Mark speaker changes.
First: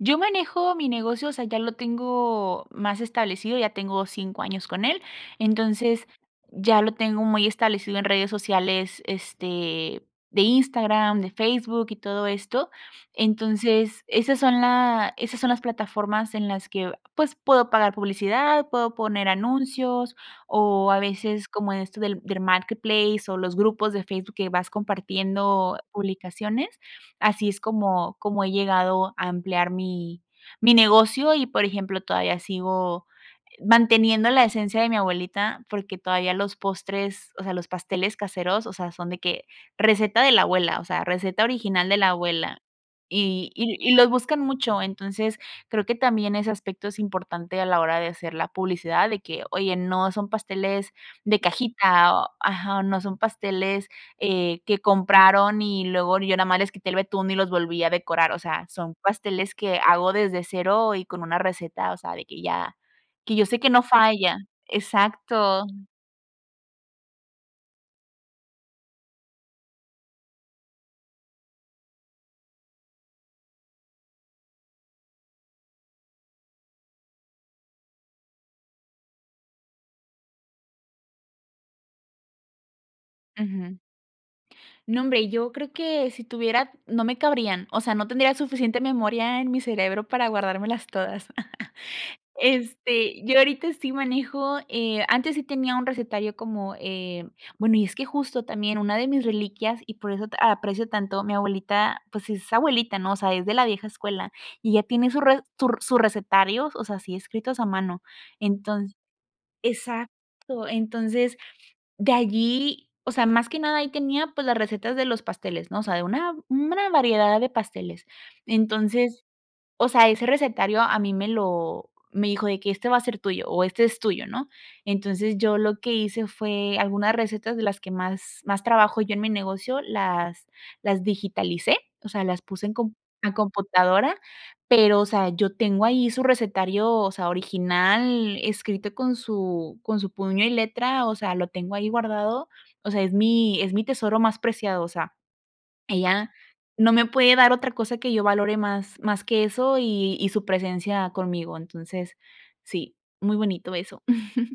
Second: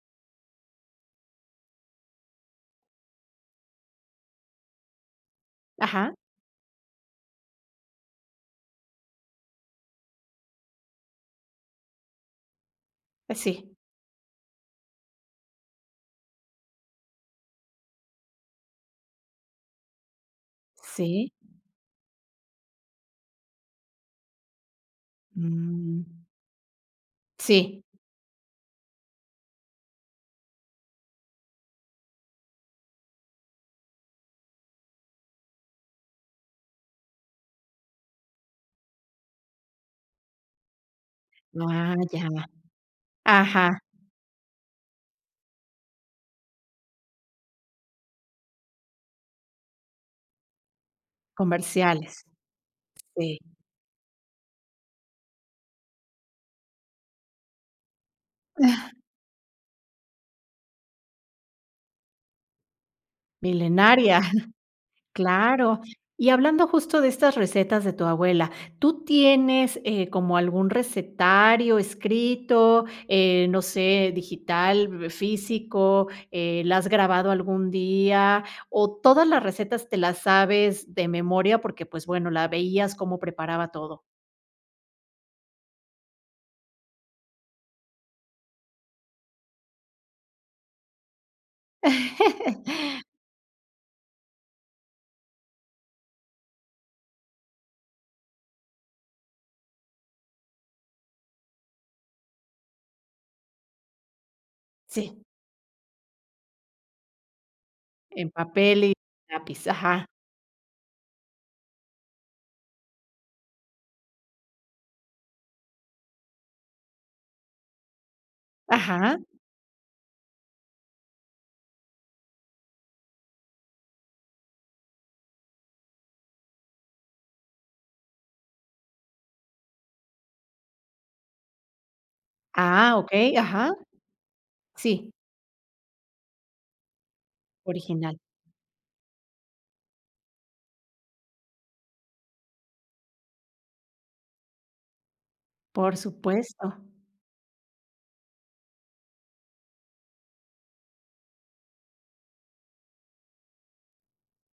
Speaker 1: Yo manejo mi negocio, o sea, ya lo tengo más establecido. Ya tengo 5 años con él. Entonces,
Speaker 2: Ajá.
Speaker 1: ya lo tengo muy establecido en redes sociales, este, de Instagram, de Facebook y todo esto.
Speaker 2: Sí.
Speaker 1: Entonces, esas son la esas son las plataformas, en las que, pues, puedo pagar publicidad, puedo poner anuncios, o a
Speaker 2: Sí.
Speaker 1: veces como esto del del marketplace, o los grupos de Facebook que vas compartiendo
Speaker 2: Mm.
Speaker 1: publicaciones. Así es
Speaker 2: Sí.
Speaker 1: como como he llegado a ampliar mi mi negocio. Y, por ejemplo, todavía sigo manteniendo la esencia de mi abuelita, porque todavía los postres, o sea, los pasteles caseros, o sea, son de que receta de la abuela, o sea, receta original de la
Speaker 2: Vaya.
Speaker 1: abuela y y
Speaker 2: Ajá.
Speaker 1: y los buscan mucho. Entonces, creo que también ese aspecto es importante a la hora de hacer la publicidad, de que: "Oye, no son pasteles de cajita",
Speaker 2: Comerciales.
Speaker 1: o ajá, no son
Speaker 2: Sí.
Speaker 1: pasteles, eh, que compraron y luego yo nada más les quité el betún y los volví a decorar. O sea, son pasteles que hago desde 0 y con una receta, o sea, de que ya que yo sé que no
Speaker 2: Milenaria,
Speaker 1: falla exacto.
Speaker 2: claro. Y hablando, justo de estas recetas de tu abuela, ¿tú tienes, eh, como algún recetario escrito, eh, no sé, digital, físico? Eh, ¿la has grabado algún día o todas las recetas te las sabes de memoria, porque, pues, bueno, la veías cómo preparaba
Speaker 1: Ujú.
Speaker 2: todo?
Speaker 1: No, hombre, yo creo que si tuviera, no me cabrían. O sea, no tendría suficiente memoria en mi cerebro para guardármelas todas. Este, yo ahorita sí manejo, eh, antes sí tenía un recetario como, eh bueno, y es que justo también, una de mis reliquias, y por eso ta aprecio tanto a mi abuelita, pues, es abuelita, ¿no? O sea, es de la vieja escuela, y ella tiene
Speaker 2: Sí.
Speaker 1: su re su r sus recetarios, o sea, así escritos a mano.
Speaker 2: En papel
Speaker 1: Entonc
Speaker 2: y lápiz, ajá.
Speaker 1: exacto, entonces, de allí, o sea, más que nada, ahí tenía, pues, las recetas de los pasteles, ¿no? O sea, de una mm, buena variedad de pasteles.
Speaker 2: Ajá.
Speaker 1: Entonces, o sea, ese recetario a mí me lo me dijo de que: "Este va a ser tuyo, o este es tuyo", ¿no? Entonces, yo lo que hice, fue algunas recetas de las que más más trabajo yo en mi negocio, las las digitalicé, o sea, las puse en com
Speaker 2: Ah,
Speaker 1: a
Speaker 2: okey. Ajá.
Speaker 1: computadora, pero, o
Speaker 2: Sí.
Speaker 1: sea, yo tengo ahí su recetario, o sea,
Speaker 2: Original.
Speaker 1: original, escrito con su con su puño y letra, o sea, lo tengo ahí guardado. O sea, es mi es mi tesoro más preciado, o sea,
Speaker 2: Por
Speaker 1: ella
Speaker 2: supuesto.
Speaker 1: no me puede dar otra cosa que yo valore más más que eso y y su presencia conmigo, entonces sí, muy bonito eso.